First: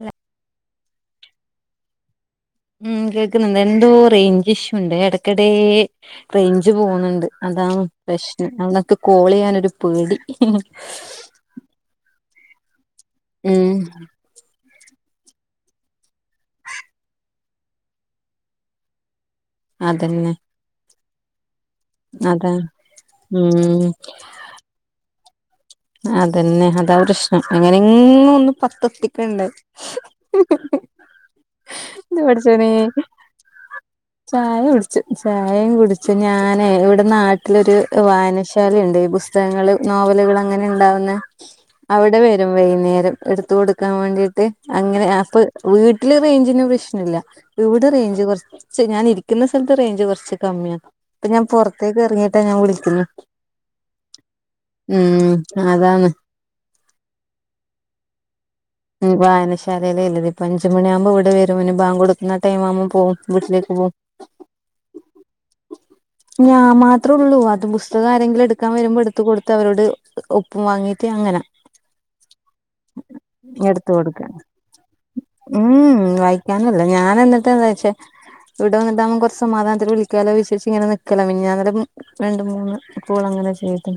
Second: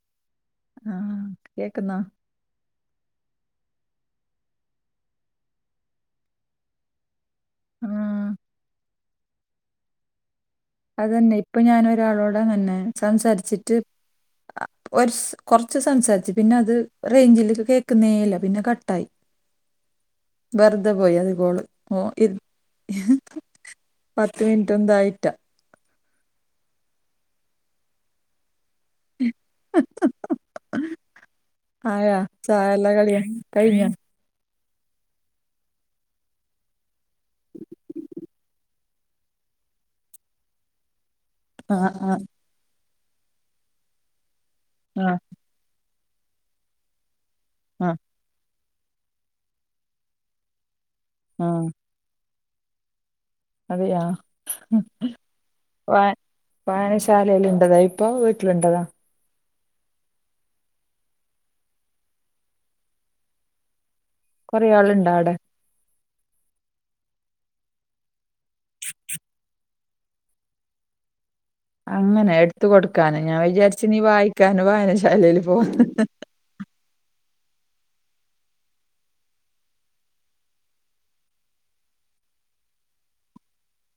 ഇല്ല ആ കേക്ക്ന്നോ ഉം കേക്ക്ന്ന്ണ്ട് എന്തോ റേയ്ഞ്ച് ഇഷ്യൂണ്ട് എടക്കെടേ റേയ്ഞ്ച് പോക്ന്ന്ണ്ട് അതാണ് ആ പ്രശ്നം അവക്ക് കോള് ചെയ്യാനൊരു പേടി അതന്നെ ഇപ്പ ഞാനൊരാളോടങ്ങൻന്നെ ഉം സംസാരിച്ചിട്ട് അ ഒര് സ് കൊർച്ച് സംസാരിച്ച് പിന്നെ അത് റേഞ്ചില കേക്ക്ന്നേ ഇല്ല പിന്നെ കട്ടായി [inaudible] അതെന്നെ വെറുതെ പോയി അത് കോള് ഓ ഇത് [unintelligible] ഉം വീണിട്ടെന്തായിട്ടാ അതന്നെ അതാ പ്രശ്നം എങ്ങനേങ്ങൊന്നു പൊർത്തെത്തിക്കണ്ടെ ആയാ ന്റെ പടച്ചോനേ ചായല്ല കടിയാ കഴിഞ്ഞാ ചായ കുടിച്ച് ചായീം കുടിച്ച് ഞാനെ ഇവടെ നാട്ടിലൊര് വായനശാലേണ്ട് ഈ ബുസ് തങ്ങള് നോവല്കള് അങ്ങനെ ണ്ടാവുന്ന ആ ആ അവടെ വെരും വൈക്ന്നേരം ഇട്ത്ത് കൊട്ക്കാം വേണ്ടീട്ട് അങ്ങനെ ആ അപ്പ് വീട്ട്ല് റേഞ്ചിന് പ്രശ്നല്ല ഇവ്ടെ ആ റേയ്ഞ്ച് കൊർച്ച് ച്ച് ഞാനിരിക്ക്ന്ന സ്ഥലത്ത് റേയ്ഞ്ച് കൊർച്ച് കമ്മ്യാ അപ്പ ഞാം ആ പൊർത്തേക്ക് എർങ്ങീട്ടാ ഞാൻ വിളിക്ക്ന്നേ അതെയാ അഹ് അതാണ് വായനശാലേല്ണ്ടതാ ഇപ്പൊ വീട്ടിലുണ്ടതാ ഉം വായനശാലയിലെല്ലത് ഇപ്പ അഞ്ച് മണിയാവുമ്പോ ഇവിടെ വരും പിന്നെ ബാംഗ് കൊടുക്ക്ണ ടൈം ആവുമ്പം പോവും വീട്ടിലേക്ക് പോകും കൊറേ ആളിണ്ടാ അവിടെ ഞാൻ മാത്രേ ഉള്ളൂ അത് പുസ്തകം ആരെങ്കിലും എടുക്കാൻ വരുമ്പോൾ എടുത്ത കൊടുത്ത് അവരോട് ഒപ്പും വാങ്ങീട്ട് അങ്ങനാ അങ്ങനെ എടുത്ത കൊടുക്കാന് ഞാൻ വിചാരിച്ച് എടുത്ത് നീ കൊടുക്ക വായിക്കാനോ വായനശാലയില് പോകൂന്ന് ഞാനല്ല ഞാന് എന്നിട്ടാന്ന് വെച്ചേ ഇവിടെ വന്നിട്ടാവുമ്പോ കൊറച്ച് സമാധാനത്തിൽ വിളിക്കാലോ വിശേഷിങ്ങനെ നിക്കലോ മെനഞ്ഞാന്നല മ് രണ്ട് മൂന്ന് കോൾ അങ്ങനെ ചെയ്ത്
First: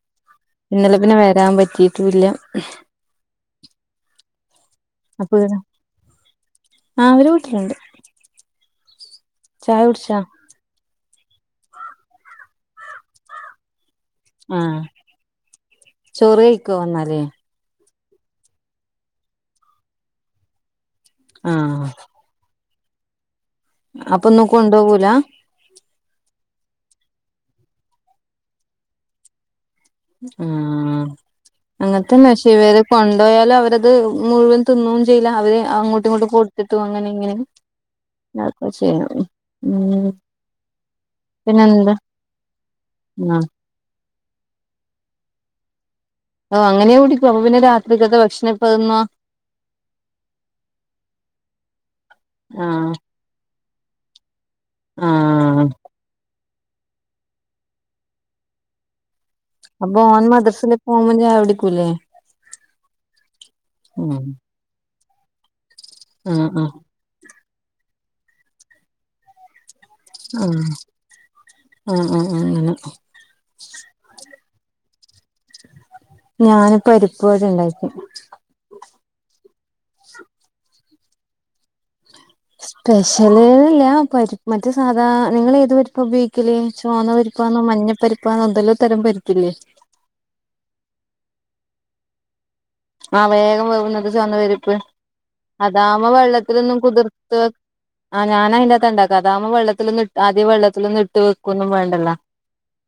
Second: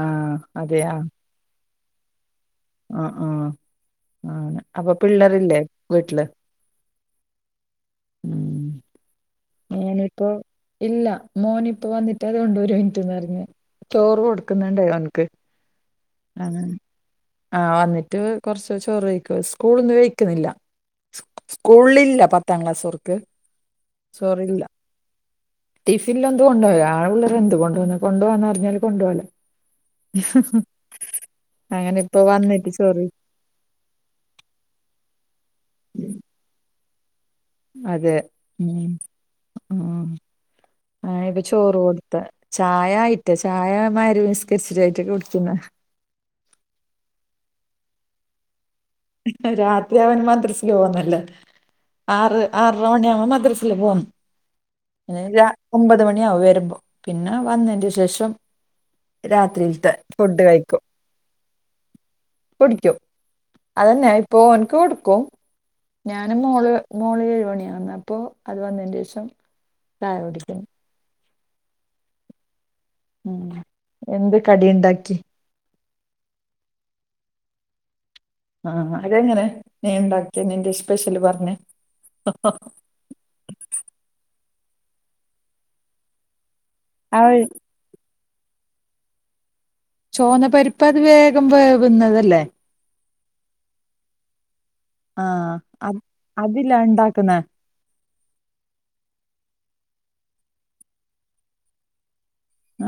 ആഹ് അതെയാ വരാൻ പറ്റീട്ടും ഇല്ല്യാ ആഹ് ആഹ് ആഹ് അപ്പൊ പിള്ളേരില്ലേ വീട്ടില് ആഹ് അവര് വീട്ടിലുണ്ട് ചായ മോന കുടിച്ചാ ഇപ്പോ ഇല്ല മോനിപ്പോ വന്നിട്ട് അതുകൊണ്ട് ഒരു മിനിറ്റ്ന്ന് പറഞ്ഞ് ചോറു കൊടു ആഹ് കൊടുക്കുന്നണ്ട് ആൾക്ക് ചോറ് കഴിക്കോ വന്നാല് ആഹ് വന്നിട്ട് കുറച്ച് ചോറ് കഴിക്കും സ്കൂള്ന്ന് കഴിക്കുന്നില്ല സ്കൂ ആഹ് സ്കൂളിലില്ല പത്താം ക്ലാസ് കാർക്ക് അപ്പൊ ഒന്നും കൊണ്ടോവൂലാ ടിഫില് ലൊന്ത് കൊണ്ടോവല് വേള പിള്ളരെന്ത് കൊണ്ട്‌പോവുന്നേ കൊണ്ട് പോവാന്നറിഞ്ഞാല് കൊണ്ടുപോവല്. ഉം അങ്ങനെ അങ്ങതന്നെ ഇപ്പൊ വന്നിട്ട് മഷീവരകൊണ്ട് ചോറ് കൊണ്ട് പോയാലും അവരത് മുഴുവൻ തിന്നും ചെയ്യില്ല അവര് അങ്ങോട്ടും ഇങ്ങോട്ടും കൊടുത്തിട്ടു അങ്ങനെ ഇങ്ങനെ അതെ ഉം നർപ്പച്ചീന ഉം. ആ ഇപ്പ പിന്നെ ചോറ് എന്താ കൊടുത്ത ചായ ആയിട്ട് ആ ചായ [unintelligible] കിസ്റ്രിയായിറ്റൊക്കെ കുടിക്കുന്ന ഓ അങ്ങനെയാ കുടിപ്പും അപ്പ പിന്നെ രാത്രിക്കത്തെ ഭഷ്ണപ്പതിന്നാ? രാത്രിയാവാന് മാത്രം സ്ലോ ഒന്നു അല്ല ആറ് ആ ആറര മണിയാവും മദ്രസ് ആ [unintelligible] ഒമ്പത് മണിയാവും വരുമ്പോ. പിന്നെ വന്നേന്റെ ശേഷം രാത്രിയിലത്തെ ഫുഡ് കഴിക്കും. പോവുമ്പം ചായടിക്കൂലേ? കുടിക്കും അതന്നെ ഇപ്പൊ ഓൻക്ക് കൊടുക്കും ആ ഞാനും ആ മോള് മോള് ഏഴുമണിയാന്ന് അപ്പൊ അത് വന്നെന്റേശം ആ, ആ, ആ, ആ, അങ്ങന. ഉം എന്ത് കടിയിണ്ടാക്കി? ഞാനിപ്പോ പരിപ്പ് വടയിണ്ടാക്കി ആഹ് അതെങ്ങനെ നീ ഉണ്ടാക്കിയ നിന്റെ സ്പെഷ്യല് പറഞ്ഞെ സ്പെഷ്യല്ല് ഞാൻ പരിപ് മറ്റ സാധാ നിങ്ങളേത് പരിപ്പാ ഉപയോഗി ത്തില് ചോന്ന ആ പരിപ്പാന്നോ മഞ്ഞ പരിപ്പാന്നോ എന്തെല്ലാം തരം പരുപ്പില്ലേ ചോന്ന പരിപ്പത് വേഗം വേവുന്നതല്ലേ? ആ വേഗം വേവുന്നത് ചോന്ന പരിപ്പ് ആഹ് അത് അതാവ്മ്പോ അതിലാ വെള്ളത്തിലൊന്നും ഉണ്ടാക്കുന്ന കുതിർത്ത് വെ ആഹ് ഞാൻ അയിന്റെകത്ത് ഉണ്ടാക്കാത്ത അതാവ്മ്പോ വെള്ളത്തിലൊന്നും ഇട്ട് ആദ്യം വെള്ളത്തിലൊന്നും ഇട്ട് വെക്കൊന്നും വേണ്ടല്ലോ.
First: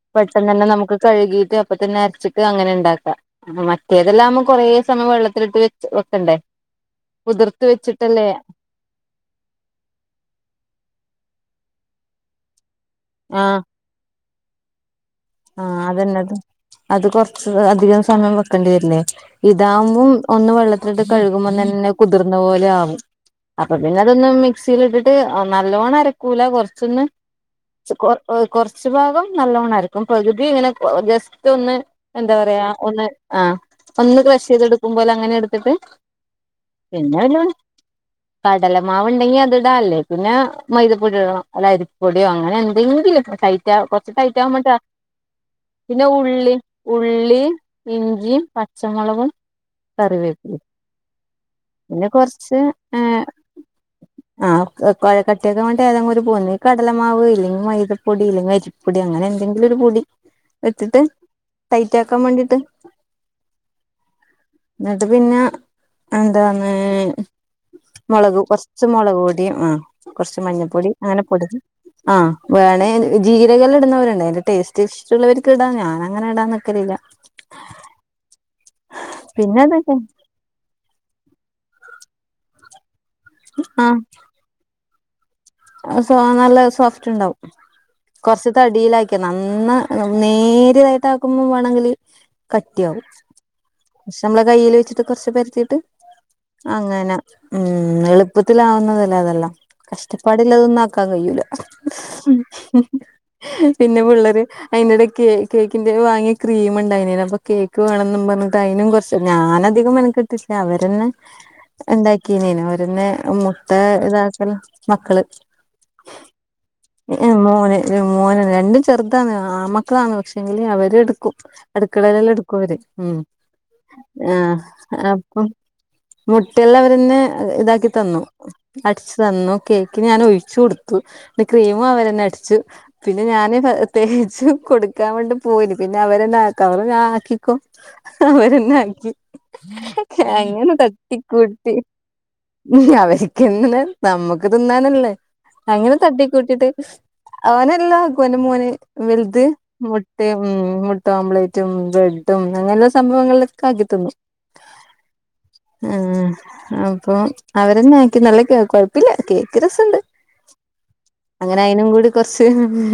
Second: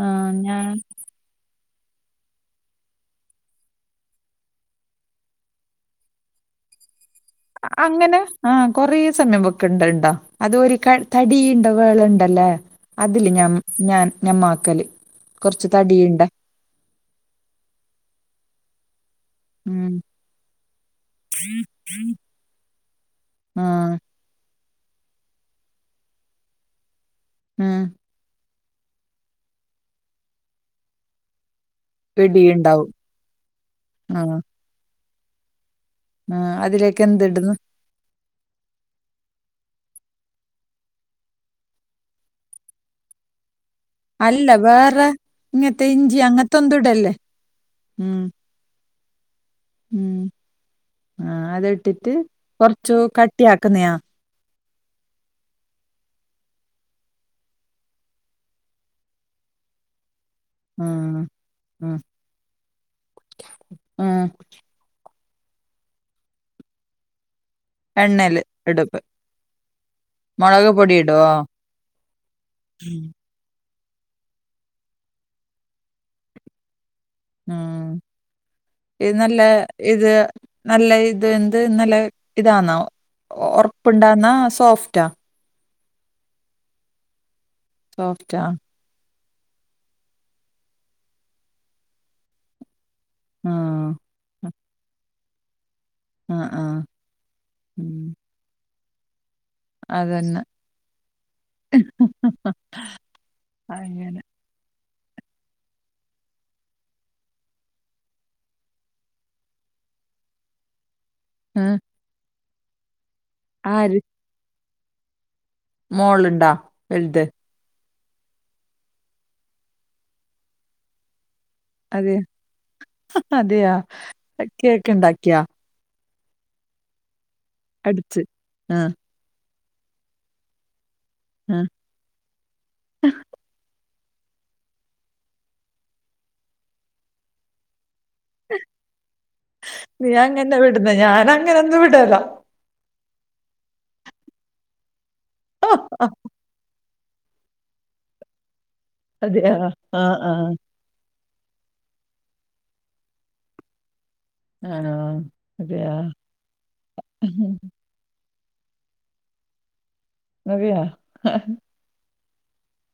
ആഹ് പെട്ടെന്ന് ഞാൻ തന്നെ നമുക്ക് കഴുകിയിട്ട് അപ്പൊ തന്നെ അരച്ചിട്ട് അങ്ങനെ ഇണ്ടാക്കാ അപ്പം മറ്റേതെല്ലാവുമ്പോ കൊറേ സമയം വെള്ളത്തിലിട്ട് വെച്ച് വെക്കണ്ടേ കുതിർത്ത് വെച്ചിട്ടല്ലേ കൊറെ സൻയം വെക്കണ്ടണ്ടാ അത് ഒരു ക തടിയിണ്ടാ വേളണ്ടല്ലേ അതില് ഞാം ആഹ് ഞാൻ ഞമാക്കല് ആഹ് അതന്നെത് അത് കൊറച്ച് അധികം സമയം വെക്കേണ്ടി വരില്ലേ? ഉം ഇതാവുമ്പം ഒന്ന് വെള്ളത്തിലിട്ട് കഴുകുമ്പോ തന്നെ എല്ലാം കുതിർന്ന പോലെ ആകും ആ അപ്പൊ പിന്നെ അതൊന്ന് മിക്സീലിട്ടിട്ട് നല്ലോണ്ണം അരക്കൂല കൊറച്ചൊന്ന് ഉം കൊ കൊർച്ച് ഭാഗം നല്ലോണായിരിക്കും. പകുതി ഇങ്ങനെ ജസ്റ്റ് ഒന്ന് എന്താ പറയാ ഇടിയുണ്ടാവും ഒന്ന് ആ ആ ഒന്ന് ക്രഷ് ചെയ്തടുക്കും പോലെ അങ്ങനെ എടുത്തിട്ട് ആ അതിലേക്ക് പിന്നെല്ലാണ് എന്തിടുന്നു കടലമാവ് ഉണ്ടെങ്കി അത്ടാ അല്ലേ പിന്നെ മൈദപ്പൊടി ഇടണം അല്ല അരിക്കപ്പൊടിയോ അങ്ങനെ എന്തെങ്കിലും ടൈറ്റാ കൊ അല്ല വേറെ ഇങ്ങനത്തെ പിന്നെ ഇഞ്ചി ഉള്ളി അങ്ങനത്തെ ഒന്നും ഇടല്ലേ ഉള്ളി ഉം ഇഞ്ചിം പച്ചമുളകും കറിവേപ്പ് ആഹ് അത് ഇട്ടിട്ട് കൊറ്ച്ചു കട്ടി ആക്കുന്നെയാ ആഹ്ക്കട്ടിയാക്കാൻ ആ ഏതെങ്കും ഒരു പൊടി കടലമാവ് ഇല്ലെങ്കി മൈതപ്പൊടി ഇല്ലെങ്കി അരി പൊടി അങ്ങനെ എന്തെങ്കിലൊരു പൊടി ഇട്ടിട്ട് ഉം ഉം ടൈറ്റ് ആക്കാൻ വേണ്ടിട്ട് ഉം എന്നിട്ട് പിന്നെ ന്താണ് മൊളക് എണ്ണയില് കൊർച്ച് ഇടും മൊളക് പൊടിം ആ കൊർച്ച് മുളക് മഞ്ഞൾപ്പൊടി പൊടി അങ്ങനെ ഇടുവോ പൊടി ആ വേണേ ഉം ജീരകള് ഇട്ന്നവര്ണ്ട് അയ്ന്റെ ടേസ്റ്റ് ഷ്ടള്ളവർക്ക് ഇടാൻ ഞാനങ്ങനെ ഇടാന്നക്കലില്ല. ആഹ് ഇത് നല്ല പിന്നെ അതൊക്കെ ഇത് നല്ല ഇത് എന്ത് നല്ല ഇതാന്നാ ആ ഒർപ്പ്ണ്ടാന്നാ സോഫ്റ്റാ സോ നല്ല സോഫ്റ്റ് ഉണ്ടാവും. സോഫ്റ്റാ കൊർച്ച് തടിയിലാക്കി നന്ന നേരിയതായിട്ടാക്കുമ്പം വേണങ്കില്, കട്ടിയാവും ആ പക്ഷെ നമ്മളെ കയ്യിൽ വെച്ചിട്ട് കൊർച്ച് പര്‌ത്തീട്ട്, ആ ആ അങ്ങനെ ഉം എളുപ്പത്തിലാവുന്നതല്ലേ അതെല്ലാം. അതെ. [unintelligible] ന്നും ആക്കാൻ കയ്യൂല. പിന്നെ അങ്ങനെ പിള്ളേര് അയ്ന്റെടെക്ക് കേക്കിന്റെ വാങ്ങിയ ക്രീം ഉണ്ടയ്ന പ്പൊ കേക്ക് വേണണംന്ന് പറഞ്ഞിട്ട്, അയ്നും കൊർച്ച് ഞാനധികം മെന [unintelligible] അവരന്നെ ആഹ് ഉണ്ടാക്കിനേന ഓരന്നെ മുട്ട ആര് ഇതാക്കൽ മക്കള്, മോളുണ്ടാ വലുത് ഏ മോന്. മോനാണ് രണ്ടും ചെർതാണ്. ആമക്കളാണ്, പക്ഷെങ്കിൽ അവര് എടുക്കും. അതെ അടുക്കളയിലല്ലാം എടുക്കവര്. ഉം അതെയാ ആ കേക്ക് ഉണ്ടാക്കിയാ അപ്പം. മുട്ടല്ലാം അവരന്നെ ഇതാക്കി തന്നു. അടിച്ച് ആ അടിച്ച് തന്നു. കേക്ക് ഞാൻ ഒഴിച്ചു കൊടുത്തു. പിന്നെ ആ ക്രീമവരന്നെ അടിച്ചു. പിന്നെ ഞാന് പ തേച്ച് കൊടുക്കാൻ വേണ്ടി പോയിന്. പിന്നെ അവരന്നെ ആക്കാ ന്നറഞ്ഞു. ആ ആക്കിക്കോ. അവരന്നാക്കി, നീ അങ്ങനെ വിടുന്ന ഞാൻ തട്ടിക്കൂട്ടി. അങ്ങനൊന്നും വിടല അവര്ക്കന്നെ. നമ്മുക്ക് തിന്നാനല്ലേ അങ്ങനെ തട്ടി കൂട്ടിട്ട്. അവനെല്ല ആക്കൂ ൻ്റെ മോന് വെൽത്. അതെയാ ആ ആ മൊട്ടെം ഉം മു ട്ട ഓംലേറ്റും ബ്രെഡും അങ്ങനെ സംഭവങ്ങളിലൊക്കാക്കിത്തന്നു. ആ അതെയാ ഉം. അപ്പൊ അവരന്നെ ആക്കി നല്ല കേക്ക് കൊയ്‌പ്പല്ല. കേക്ക് രസണ്ട്. [unintelligible] കൊർച്ച്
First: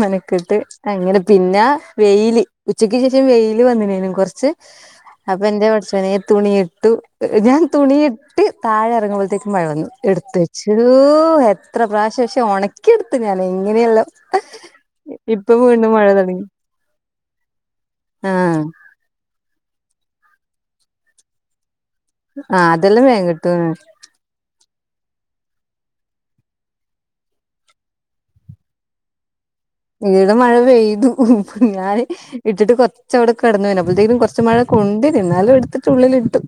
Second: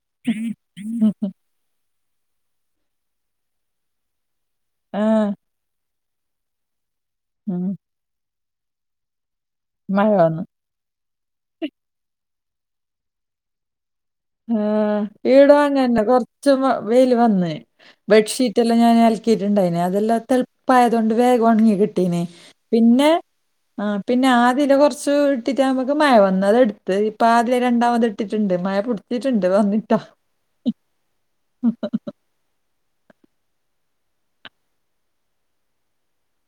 മെനക്കട്ട്. അങ്ങനെ പിന്ന, വെയില്, ഉച്ചക്ക് ശേഷം വെയില് വന്നനേ കൊർച്ച്. ആ അപ്പൊ എൻ്റെ [unintelligible] [unintelligible] തുണിയിട്ടു. ഞാൻ ഉം തുണിയിട്ട് താഴെ ഇറങ്ങുമ്പോഴത്തേക്കും മഴവന്നു മഴ എടുത്തേ വന്നു [unintelligible] എത്ര പ്രാവശ്യം. ക്ഷെ ഉണക്കിയെടുത്തു ഞാൻ എങ്ങനെയല്ലോ. ആഹ് ഇപ്പൊ വീണ്ടും ഇവടങ്ങനെ മഴ തുടങ്ങി കൊർച്ച് വ വെയ്ല് വന്നു. ബെഡ്ഷീറ്റ് ആഹ് എല്ലാം ഞാൻ അല ക്കിട്ടാണ്ടായിനി, അതെല്ലാം തളുപ്പായതോണ്ട് വേഗം ഉണങ്ങി കിട്ടീന്. ആഹ് അതെല്ലാം പിന്നെ വേഗം കിട്ടും പിന്നെ ആതില കുറച്ച് ഇട്ടിട്ട് നമുക്ക് മഴ വന്ന് അത് എടുത്ത്. ഇപ്പം ആദ്യം രണ്ടാമത് ഇട്ടിട്ടുണ്ട് മഴപു ട്ടിട്ടുണ്ട് വന്നി ഇവിടെ മഴ പെയ്തു. ഞാനെയ് ഇട്ടിട്ട് കുറച്ചവിടെ കെടന്നീനു. അപ്പോൾ ത്തേക്കും കുറച്ച് മഴ കൊണ്ടിരുന്നു ന്നാലും അത് എടുത്തിട്ടുള്ളിലിട്ടു.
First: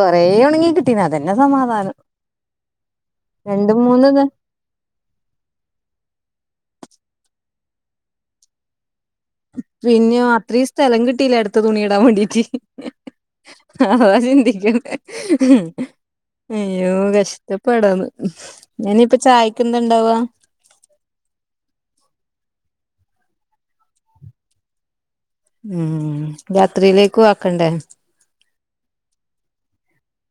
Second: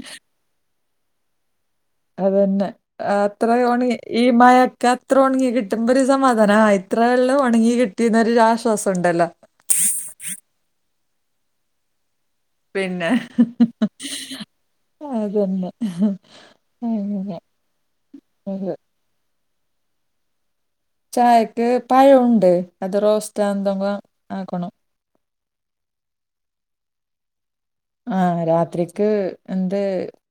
കൊറേ ഉണങ്ങി കിട്ടീ. അതന്നെ സമാധാനം. അതന്നെ അത്ര രണ്ട് ഒണി മൂന്ന് ദെ ഈ മഴ ക്കത്ര ഉണങ്ങി കിട്ടുമ്പോ ഒരു സമാധാനാ. ആ ഇത്രല്ലം ഉണങ്ങി കിട്ടീനൊരു ആശ്വാസം ഉണ്ടല്ലോ. പിന്യോ അത്രീം സ്ഥലം കിട്ടീലെ അടുത്ത തുണി ഇടാൻ വേണ്ടീട്ട്. പിന്നെ അതാ ചിന്തിക്കണ്ടെ, അതന്നെ അയ്യോ അങ്ങനെ കഷ്ട്ടം. [unintelligible] ഞാനിപ്പ ചായ്ക്ക എന്തണ്ടവാ? ചായക്ക് പഴുണ്ട് അത് റോസ്റ്റാന്തെങ്കും ആക്കണം. മം. രാത്രിയിലേക്കും ആക്കണ്ടേ? ആ രാത്രിക്ക് എന്ത്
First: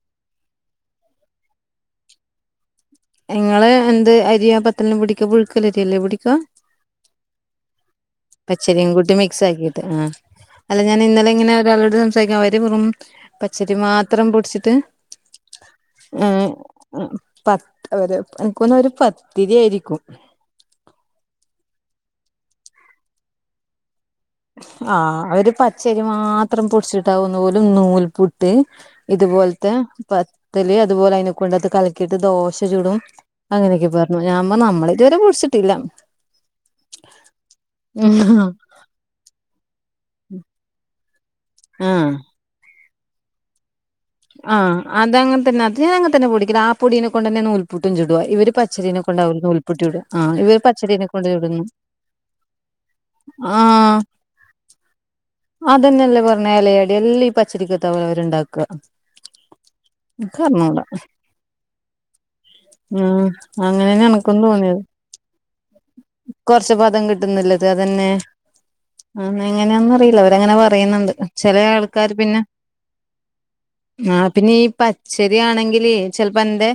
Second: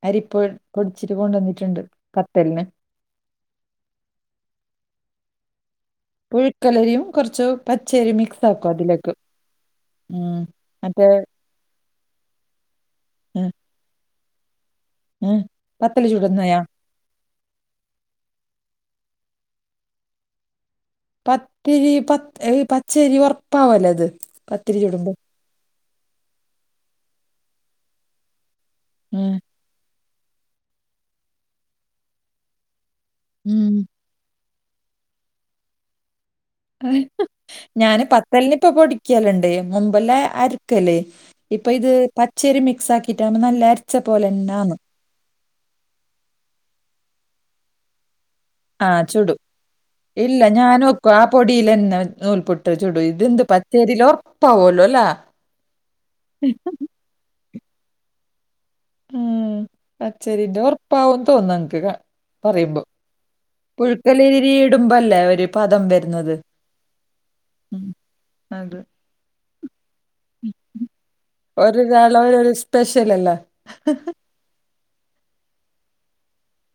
അരിപ്പ് പൊടിച്ചിട്ട് കൊണ്ടോന്നിട്ടുണ്ട്. [unintelligible] ങ്ങള് എന്ത് അരിയാ പത്തൽ ന് പൊടിക്ക പുഴുക്കലരിയല്ലേ പൊടി പുഴുക്കലരിയും കുറച്ച് പച്ചരി മിക്സ് ആക്കും പച്ചരിയും അതിലേക്ക്. കൂട്ടി മിക്സ് ആക്കിയിട്ട് ആഹ് മം. അല്ല ഞൻ ഇന്നലെ ഇങ്ങനെ ഒരാളോട് സംസാരി [unintelligible] അവര് പറും ഉം പച്ചരി മാത്രം പൊടിച്ചിട്ട്, ഉം പത്തല് ചുടുന്നയാ പത്ത് അവര് എനക്ക്തോന്നുന്നത് ഒരു പത്തിരി ആയിരിക്കും. പത്തിരി പത് അഹ് പച്ചരി ഉറപ്പാവല്ലോ അത്. പത്തിരി ആ ചുടുമ്പോ അവര് പച്ചരി മാത്രം പൊടിച്ചിട്ടാവും, ഓല് നൂൽപുട്ട് ഉം ഇതുപോലത്തെ പത്തല് അതുപോലെ അയിനെ കൊണ്ടത് കലക്കിയിട്ട് ദോശ ചൂടും ഉം അങ്ങനെയൊക്കെ പറഞ്ഞു ഞാൻ പറഞ്ഞു നമ്മളിതുവരെ പൊടിച്ചിട്ടില്ല ഞാന് പത്തലിന് ഇപ്പം പൊടിക്കലുണ്ട് മുമ്പല്ലാം അരക്കലേനു ഇപ്പൊ ഇത് ആഹ് പച്ചരി മിക്സ് ആക്കിയിട്ടാണ് നല്ല അര ആഹ് അത് അങ്ങനെ തന്നെ അത് അങ്ങതന്നെ പൊടിക്കല് ആ പൊടീന കൊണ്ടന്നെ നൂൽപുട്ടും ചുടുവാ ഇവര് പ ആ ചുടും. ഇല്ല ഞാൻ പച്ചരീനെ ഒക്കെ ആ കൊണ്ട് ചുടുന്നു പൊടീലന്നെ നൂൽ പുട്ട് ചുടും ഇതെന്ത് പച്ചേരിയില് ഉറപ്പാവോലോ ലെ അതന്നെല്ലേ പറഞ് എലയടെല്ലാം ഈ പച്ചരിക്കത്ത പോലും അവരുണ്ടാക്ക ഉം പച്ചരിന്റെ ഉറപ്പാകും തോന്നൻക്ക് ക പറയുമ്പോ ഉം അങ്ങനെന്നെ എനക്കും പുഴുക്കലരി തോന്നിയത് ഇടുമ്പല്ലേ ഒരു പദം വരുന്നത് കൊറച്ച് പദം കിട്ടുന്നില്ലത് അതന്നെ അതെ ആന്ന് എങ്ങനെയെന്ന് അറിയില്ല അവര് തങ്ങനെ പറയുന്നുണ്ട് ചെല ആൾക്കാര് ഒരൊരാള് പിന്നെ ഓരോരോ സ്പെഷ്യൽ അല്ലേ ആ പിന്നെ ഈ പച്ചരിയാണെങ്കില് ചെലപ്പോ എന്റെ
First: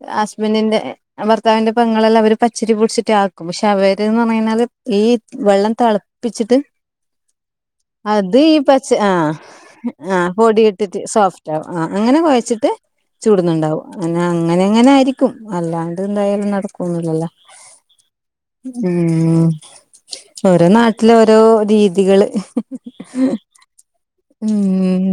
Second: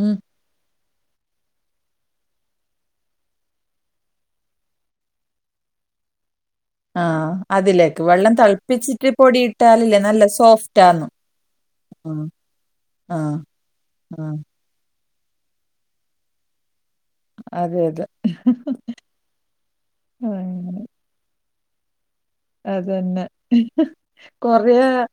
ഉം ഹസ്ബന്റിന്റെ ഭർത്താവിന്റെ പൊങ്ങളെല്ലാം അവര് പച്ചരി പൊടിച്ചിട്ട് ആക്കും പക്ഷെ അവര്ന്ന് പറയിണത് ഈ വെള്ളം തെള പ്പിച്ചിട്ട് ആഹ് അതില് അത് ഈ പച്ച ആ ആ നല്ല പൊടി സോഫ്റ്റ് ഇട്ടിട്ട് ആന്ന് സോഫ്റ്റ് ആവും ആ അങ്ങനെ ഉം കുഴച്ചിട്ട് ആ ചൂടുന്നുണ്ടാവും ന്നെ ആ അങ്ങനെ ഇങ്ങനേ ആയിരിക്കും അല്ലാണ്ട് എന്തായാലും നടക്കുംന്നില്ലല്ലോ അതെ അതെ ഉം ഓരോ നാട് ഇതിലോരോ രീതികള് അതെന്നെ കൊറെ ഉം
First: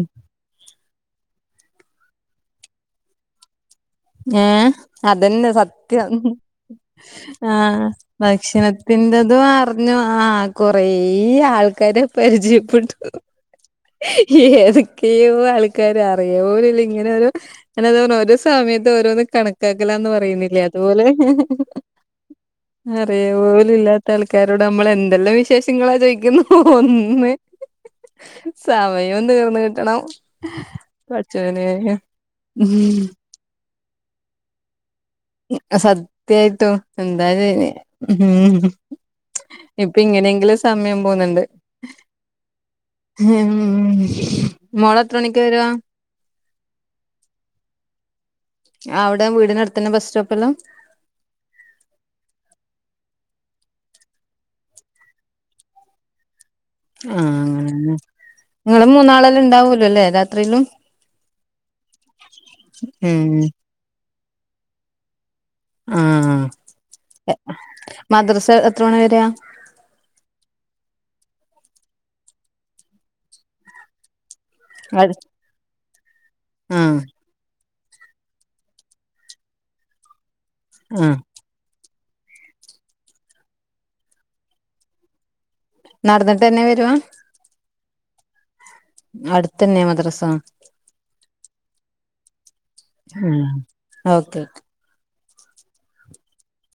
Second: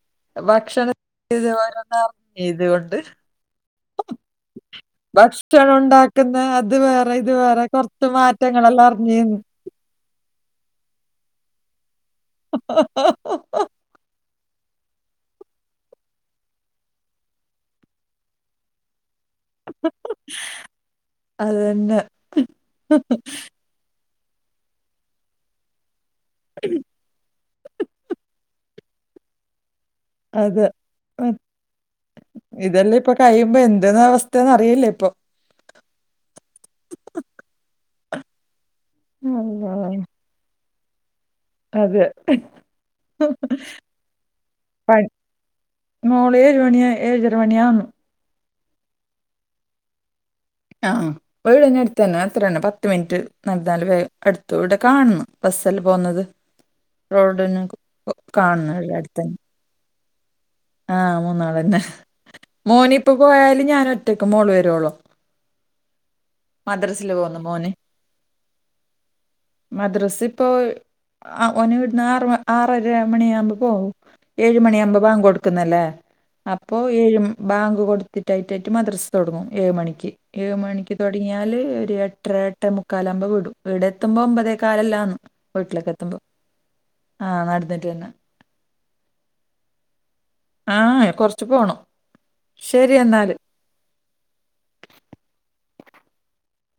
ഭക്ഷണം [unintelligible] ഏഹ് അതെന്നെ സത്യം ഉണ്ടാക്കുന്ന അത് വേറെ ഇത് വേറെ ആഹ് കുറച്ച് മാറ്റങ്ങളെല്ലാം അറിഞ്ഞിരുന്നു. ഭക്ഷണത്തിന്റെതും ആ ആ കൊറേ ആൾക്കാരെ പരിചയപ്പെട്ടു ഏതൊക്കെയോ ആൾക്കാര് അറിയ പോലും ഇല്ല ഇങ്ങനെരു ഞാനത പറഞ്ഞെ ഒരു സമയ ത്ത് ഓരോന്ന് കണക്കാക്കലാണെന്ന് പറയുന്നില്ലെ അതുപോലെ അതന്നെ. അറിയ പോലും ല്ലാത്ത ആൾക്കാരോട് നമ്മള് എന്തെല്ലാം വിശേഷങ്ങളാ ചോദിക്കുന്നു ഒന്ന് സമയോം തീർന്ന് കിട്ടണം അതെ പടച്ചോനെ ഉം ഇതെല്ലാം ഇപ്പൊ കഴിയുമ്പോ എന്തെന്ന അവസ്ഥയന്ന് അറിയില്ല ഇപ്പൊ സത്യായിട്ടും എന്തായാലും നി അള്ളാ. ഇപ്പൊ ഇങ്ങനെങ്കിലും സമയം പോന്നുണ്ട്. അതെ. പണി മോളെത്രണിക്കാ വരാ മോള് എഴ്മണിയ ഏഴരമണിയാന്ന് അവ്ടെ വീടിനട്ത്തെന്ന ബസ് സ്റ്റോപ്പല്ലാ ആഹ് എഴെയിഞ്ഞാൽ അടുത്തന്നെ അത്രേന്നെ പത്ത് മിനിറ്റ് റൺവേ അടുത്ത് ഇവടെ കാണ്ന്ന് ബസ്സെല്ലാം ബസ്സെല്ലാം പോവുന്നെത്. ആഹ് റോഡിന് കാൺണ അവ്ടെ അട്ത്തന്നെ ഇണ്ടാവൂലെല്ലെ രാത്രിലും ആഹ് മൂന്നാളന്നെ ഉം മോനിപ്പപോയാല് ഞാൻ ഒറ്റയ്ക്ക് മോള് വരുവോള ആഹ് മദ്രസില് പോവ്ന്നു മോന് മദ്രസ എത്ര മണി വരെയാ? മദ്രാസി ഇപ്പോ ഓൻ ഇടുന്ന് ആറ് ആറര മണിയാകുമ്പോൾ പോവും. എഴുമണിയാമ്പോ ആഹ് ബാങ്ക് കൊടുക്കുന്നല്ലേ അപ്പോ ഏഴ് ബാങ്ക് കൊടു തിറ്റായിറ്റായിട്ട് മദ്രസ് തുടങ്ങും. എഴു മണിക്ക് ഏഴ് മണിക്ക് ആഹ് തുടങ്ങിയാല് ഒരു എട്ടര എട്ടേമുക്കാലാവുമ്പോ വിടും വീടെത്തുമ്പോ ഒമ്പതേക്കാലല്ലാന്ന് വീട്ടിലേക്കെത്തുമ്പോ നടന്നിട്ട് തന്നെ വരുവാ ആ നടന്നിട്ടെന്നെ. അടുത്തെന്നെയാ മദ്രസ? ആ എ കൊർച്ച് പോണം ശരി എന്നാല് ഓക്കെ